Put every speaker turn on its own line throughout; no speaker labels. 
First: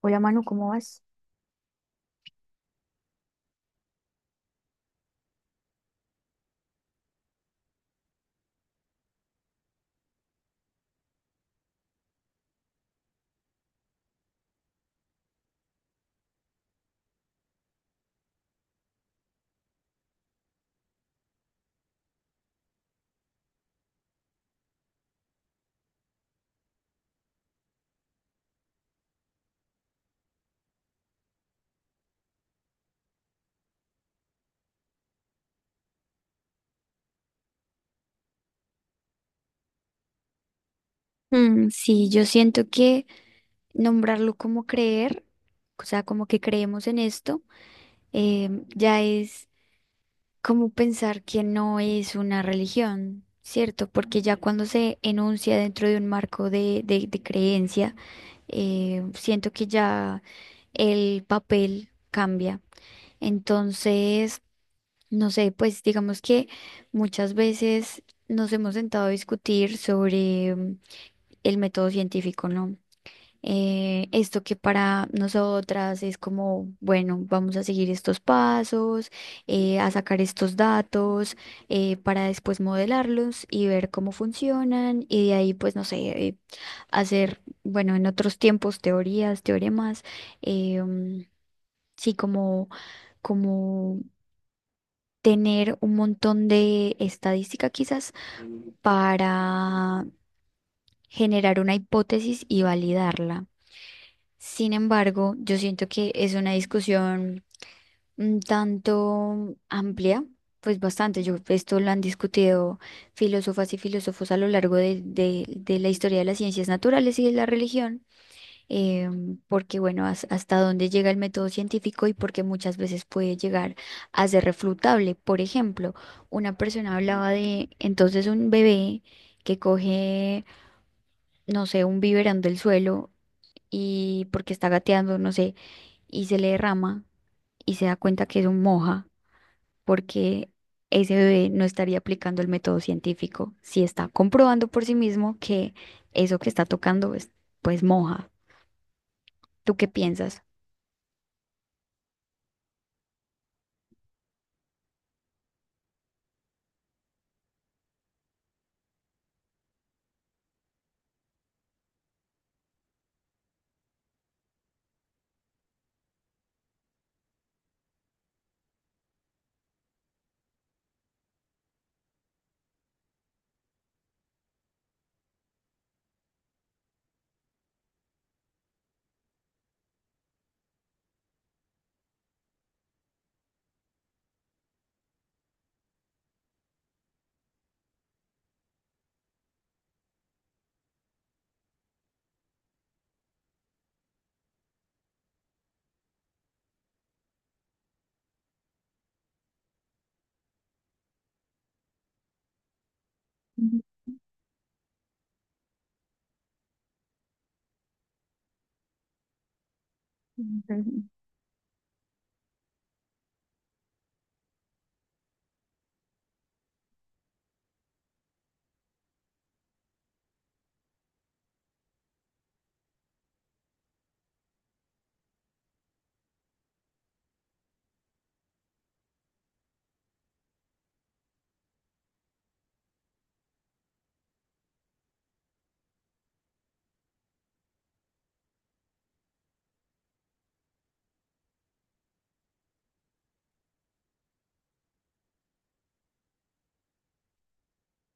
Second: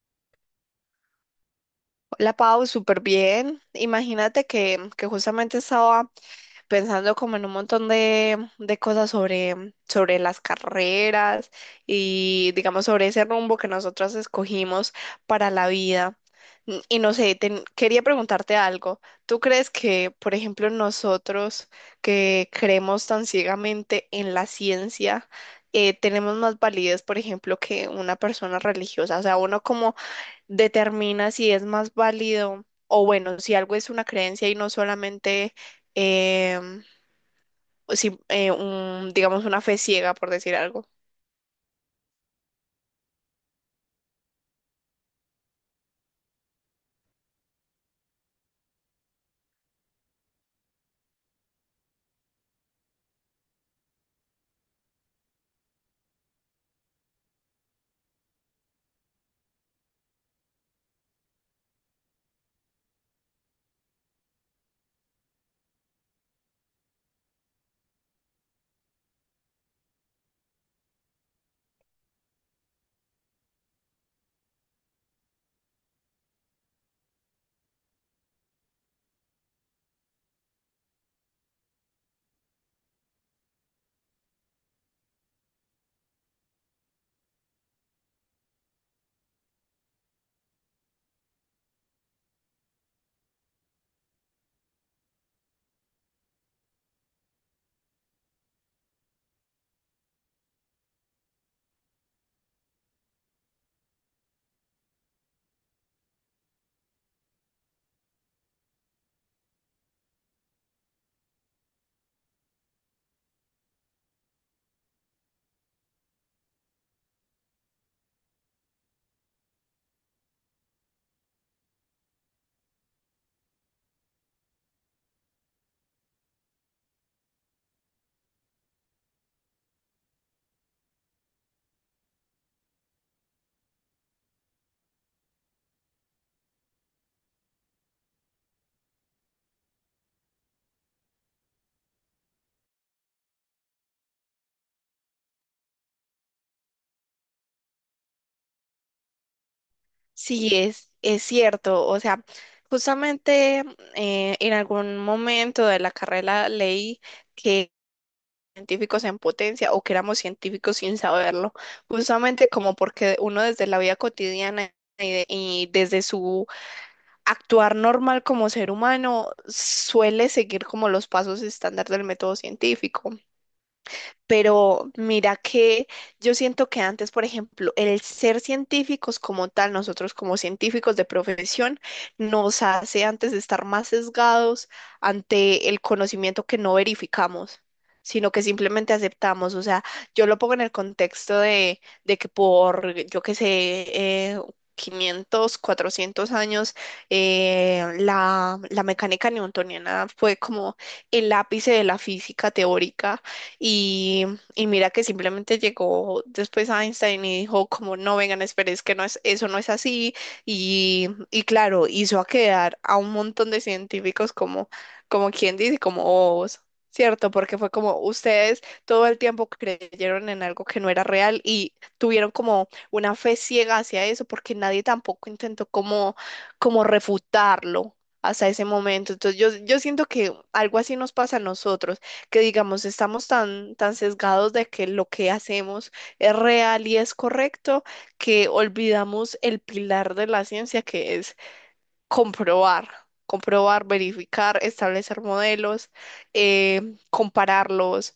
Hola Manu, ¿cómo vas?
La Pau, súper bien. Imagínate que justamente estaba pensando como en un montón de cosas sobre las carreras y digamos sobre ese rumbo que nosotros escogimos para la vida. Y no sé, quería preguntarte algo. ¿Tú crees que, por ejemplo, nosotros que creemos tan ciegamente en la ciencia, tenemos más validez, por ejemplo, que una persona religiosa? O sea, uno como determina si es más válido o bueno, si algo es una creencia y no solamente em, si, digamos, una fe ciega, por decir algo.
Mm, sí, yo siento que nombrarlo como creer, o sea, como que creemos en esto, ya es como pensar que no es una religión, ¿cierto? Porque ya cuando se enuncia dentro de un marco de creencia, siento que ya el papel cambia. Entonces, no sé, pues digamos que muchas veces nos hemos sentado a discutir sobre el método científico, ¿no? Esto que para nosotras es como, bueno, vamos a seguir estos pasos, a sacar estos datos, para después modelarlos y ver cómo funcionan y de ahí, pues, no sé, eh, hacer, bueno, en otros tiempos, teorías, teoremas, eh, mm, sí, como tener un montón de estadística quizás para generar una hipótesis y validarla. Sin embargo, yo siento que es una discusión un tanto amplia, pues bastante. Yo, esto lo han discutido filósofas y filósofos a lo largo de la historia de las ciencias naturales y de la religión, eh, porque, bueno, hasta dónde llega el método científico y porque muchas veces puede llegar a ser refutable. Por ejemplo, una persona hablaba de entonces un bebé que coge, no sé, un biberón del suelo y porque está gateando, no sé, y se le derrama y se da cuenta que es un moja porque ese bebé no estaría aplicando el método científico si está comprobando por sí mismo que eso que está tocando es pues moja. ¿Tú qué piensas?
Sí, es cierto. O sea, justamente en algún momento de la carrera leí que científicos en potencia o que éramos científicos sin saberlo, justamente como porque uno desde la vida cotidiana y desde su actuar normal como ser humano suele seguir como los pasos estándar del método científico. Pero mira que yo siento que antes, por ejemplo, el ser científicos como tal, nosotros como científicos de profesión, nos hace antes de estar más sesgados ante el conocimiento que no verificamos, sino que simplemente aceptamos. O sea, yo lo pongo en el contexto de que por, yo qué sé, eh, 500, 400 años, la mecánica newtoniana fue como el ápice de la física teórica
Ujú.
y, y mira que simplemente llegó después Einstein y dijo como no vengan, esperen, es que no es, eso no es así.
Ujú.
Y claro, hizo a quedar a un montón de científicos como, como quien dice, como bobos, ¿cierto? Porque fue como ustedes todo el tiempo creyeron en algo que no era real y tuvieron como una fe ciega hacia eso porque nadie tampoco intentó como, como refutarlo hasta ese momento. Entonces yo siento que algo así nos pasa a nosotros que digamos estamos tan, tan sesgados de que lo que hacemos es real y es correcto, que olvidamos el pilar de la ciencia que es comprobar, comprobar, verificar, establecer modelos, compararlos,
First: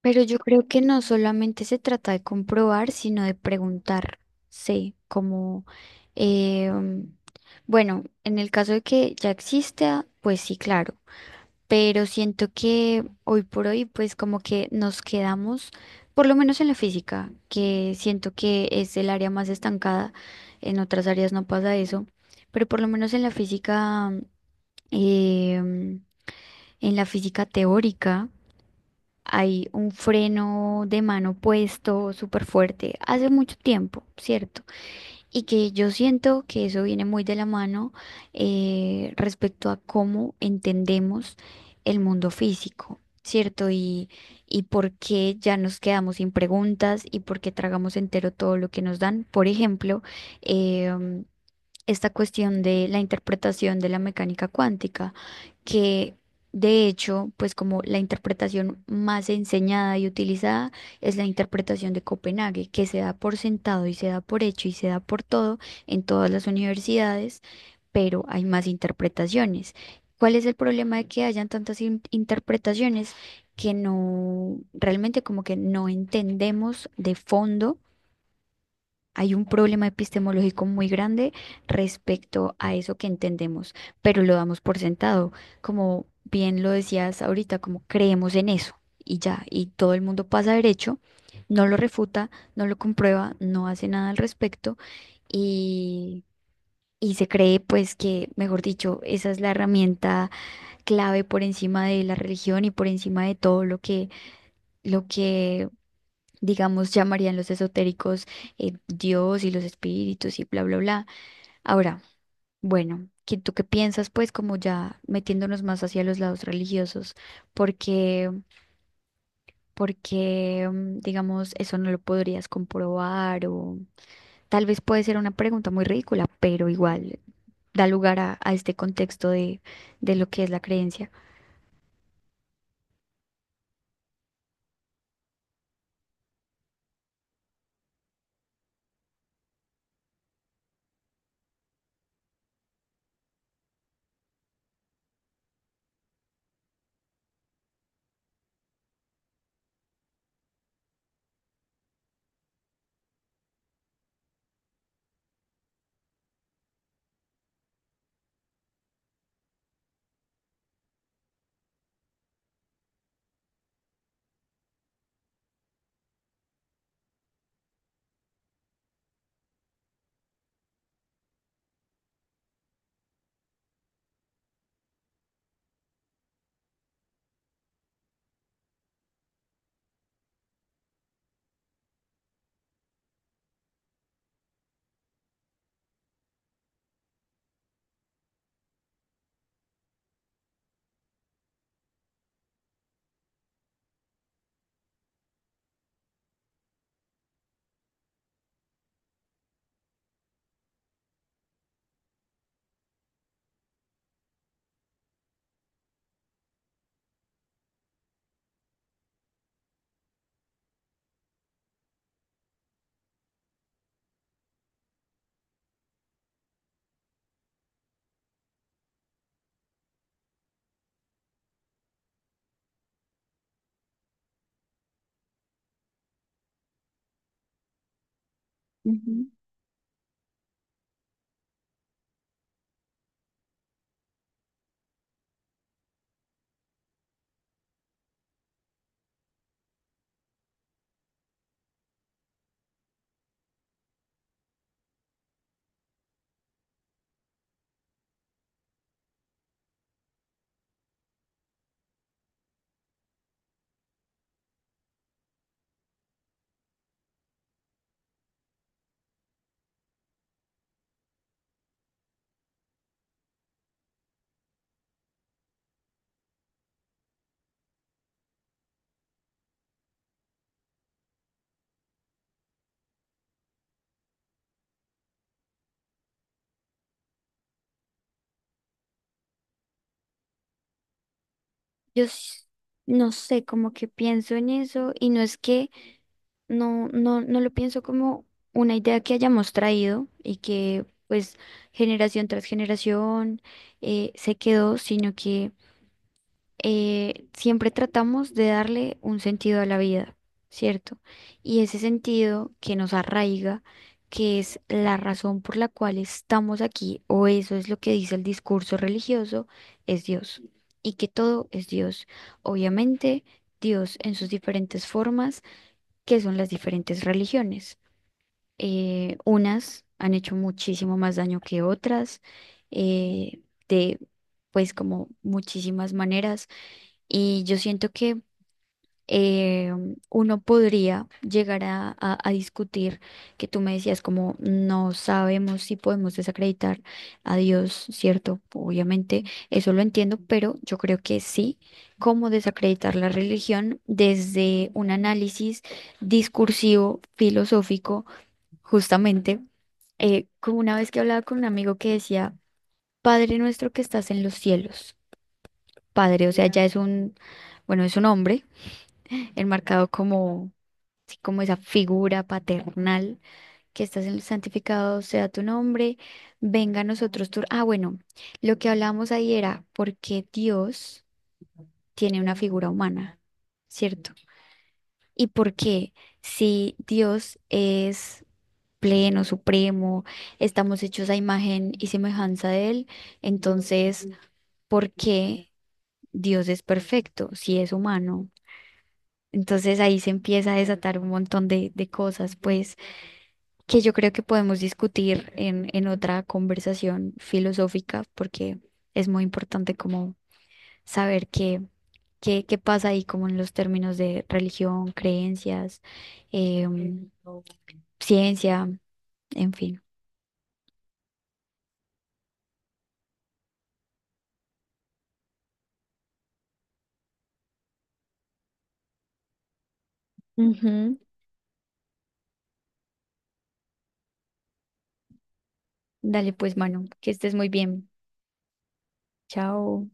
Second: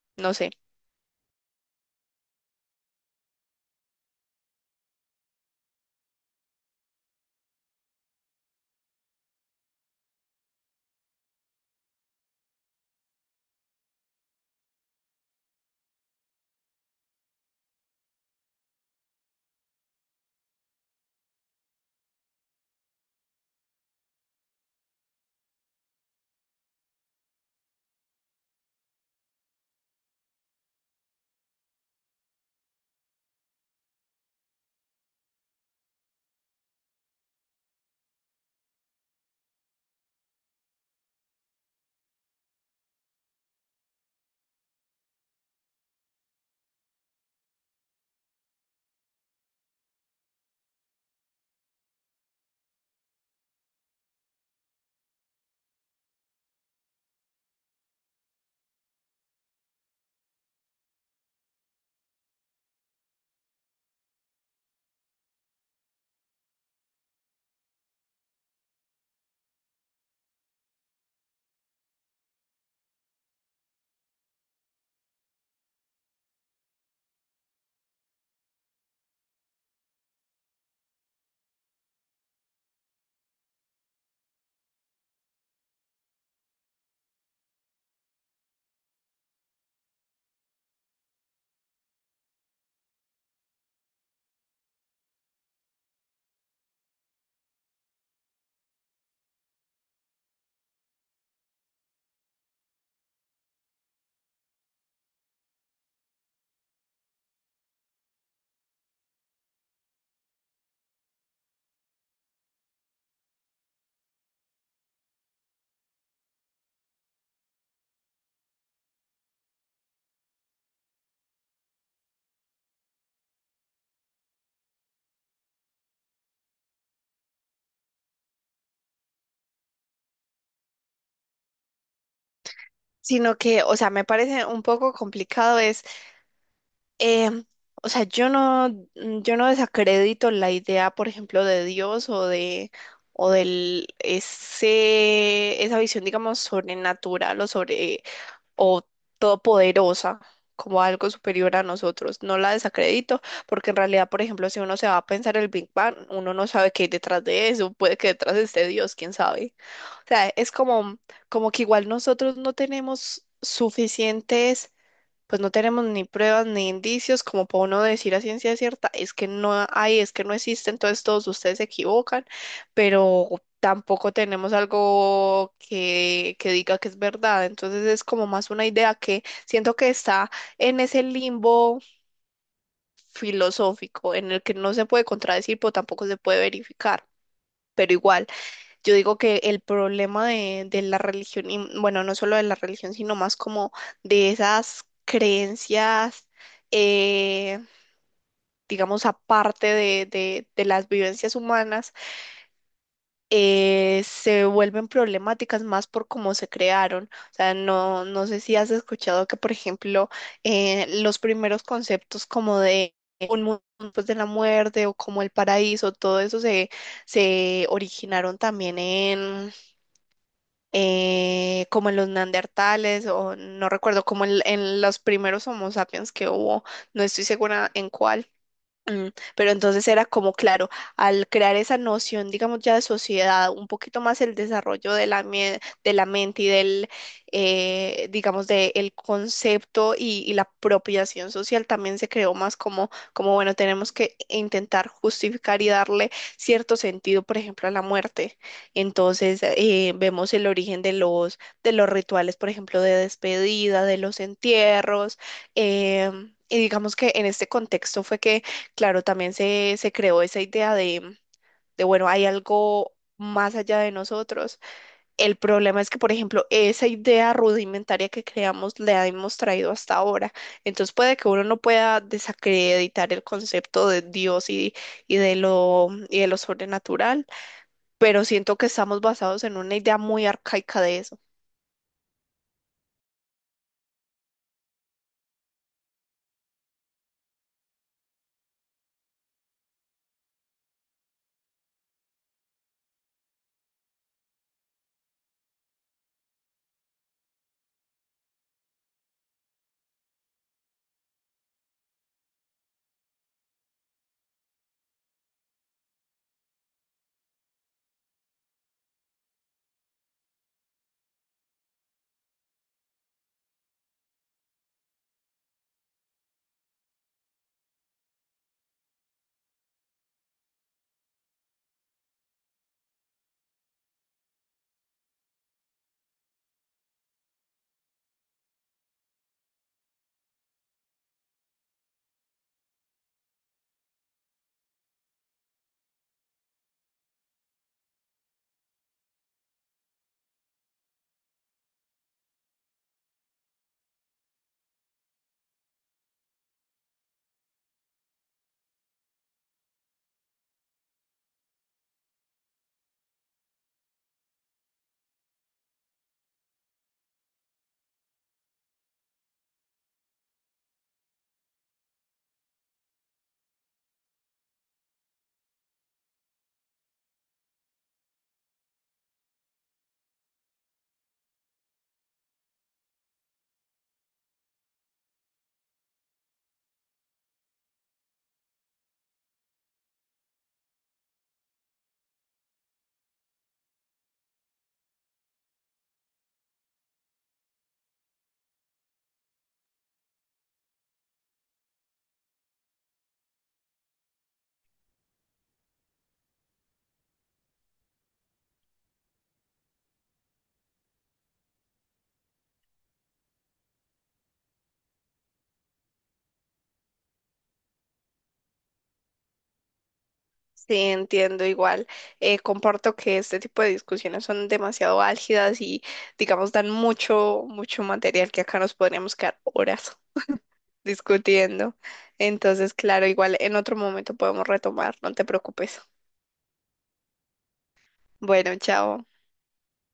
Pero
no
yo
sé.
creo que no solamente se trata de comprobar, sino de preguntar. Sí, como, eh, bueno, en el caso de que ya exista, pues sí, claro. Pero siento que hoy por hoy pues como que nos quedamos, por lo menos en la física, que siento que es el área más estancada, en otras áreas no pasa eso, pero por lo menos en la física, em, en la física teórica hay un freno de mano puesto súper fuerte hace mucho tiempo, ¿cierto? Y que yo siento que eso viene muy de la mano respecto a cómo entendemos el mundo físico, ¿cierto? Y por qué ya nos quedamos sin preguntas y por qué tragamos entero todo lo que nos dan. Por ejemplo, em, esta cuestión de la interpretación de la mecánica cuántica, que de hecho, pues como la interpretación más enseñada y utilizada es la interpretación de Copenhague, que se da por sentado y se da por hecho y se da por todo en todas las universidades, pero hay más interpretaciones. ¿Cuál es el problema de que hayan tantas interpretaciones que no, realmente como que no entendemos de fondo? Hay un problema epistemológico muy grande respecto a eso que entendemos, pero lo damos por sentado. Como bien lo decías ahorita, como creemos en eso y ya, y todo el mundo pasa derecho, no lo refuta, no lo comprueba, no hace nada al respecto y, y se cree pues que, mejor dicho, esa es la herramienta clave por encima de la religión y por encima de todo lo que digamos, llamarían los esotéricos Dios y los espíritus y bla, bla, bla. Ahora, bueno, ¿tú qué piensas, pues, como ya metiéndonos más hacia los lados religiosos? Porque, porque, mm, digamos, eso no lo podrías comprobar o tal vez puede ser una pregunta muy ridícula, pero igual da lugar a este contexto de lo que es la creencia.
Sino que, o sea, me parece un poco complicado es Em, o sea, yo no, yo no desacredito la idea, por ejemplo, de Dios o de, o del ese, esa visión, digamos, sobrenatural o sobre, o todopoderosa, como algo superior a nosotros. No la desacredito, porque en realidad, por ejemplo, si uno se va a pensar el Big Bang, uno no sabe qué hay detrás de eso, puede que detrás esté Dios, quién sabe. O sea, es como, como que igual nosotros no tenemos suficientes pues no tenemos ni pruebas ni indicios como para uno decir a ciencia cierta, es que no hay, es que no existe, entonces todos ustedes se equivocan, pero tampoco tenemos algo que diga que es verdad, entonces es como más una idea que siento que está en ese limbo filosófico en el que no se puede contradecir, pero tampoco se puede verificar, pero igual. Yo digo que el problema de la religión, y bueno, no solo de la religión, sino más como de esas creencias, eh, digamos, aparte de, de las vivencias humanas, se vuelven problemáticas más por cómo se crearon. O sea, no, no sé si has escuchado que, por ejemplo, los primeros conceptos como de un mundo después de la muerte o como el paraíso, todo eso se, se originaron también como en los neandertales o no recuerdo, como en los primeros Homo sapiens que hubo, no estoy segura en cuál. Mm. Pero entonces era como, claro, al crear esa noción, digamos, ya de sociedad, un poquito más el desarrollo de la, de la mente y del, digamos, del concepto y la apropiación social también se creó más como, como, bueno, tenemos que intentar justificar y darle cierto sentido, por ejemplo, a la muerte. Entonces, vemos el origen de los rituales, por ejemplo, de despedida, de los entierros, y digamos que en este contexto fue que claro, también se creó esa idea de, bueno, hay algo más allá de nosotros. El problema es que, por ejemplo, esa idea rudimentaria que creamos la hemos traído hasta ahora. Entonces puede que uno no pueda desacreditar el concepto de Dios y de lo sobrenatural, pero siento que estamos basados en una idea muy arcaica de eso.
Yo s- no sé, como que pienso en eso y no es que no, no, no lo pienso como una idea que hayamos traído y que pues generación tras generación se quedó, sino que siempre tratamos de darle un sentido a la vida, ¿cierto? Y ese sentido que nos arraiga, que es la razón por la cual estamos aquí, o eso es lo que dice el discurso religioso, es Dios. Y que todo es Dios. Obviamente, Dios en sus diferentes formas que son las diferentes religiones. Unas han hecho muchísimo más daño que otras, eh, de pues como muchísimas maneras. Y yo siento que eh, uno podría llegar a discutir, que tú me decías como no sabemos si podemos desacreditar a Dios, ¿cierto? Obviamente, eso lo entiendo, pero yo creo que sí, cómo desacreditar la religión desde un análisis discursivo, filosófico, justamente, como una vez que hablaba con un amigo que decía, Padre nuestro que estás en los cielos, Padre, o sea, ya es un, bueno, es un hombre enmarcado como como esa figura paternal, que estás en el santificado sea tu nombre, venga a nosotros tu Ah, bueno, lo que hablamos ahí era por qué Dios tiene una figura humana, ¿cierto? Y por qué si Dios es pleno, supremo, estamos hechos a imagen y semejanza de Él, entonces, ¿por qué Dios es perfecto si es humano? Entonces ahí se empieza a desatar un montón de cosas, pues. Que yo creo que podemos discutir en otra conversación filosófica, porque es muy importante como saber qué, qué, qué pasa ahí como en los términos de religión, creencias, em, ciencia, en fin.
Sí, entiendo igual. Comparto que este tipo de discusiones son demasiado álgidas y, digamos, dan mucho, mucho material que acá nos podríamos quedar horas
Ujú.
discutiendo. Entonces, claro, igual en otro momento podemos retomar, no te preocupes.
Dale pues, mano, que estés muy bien.
Bueno, chao.
Chao.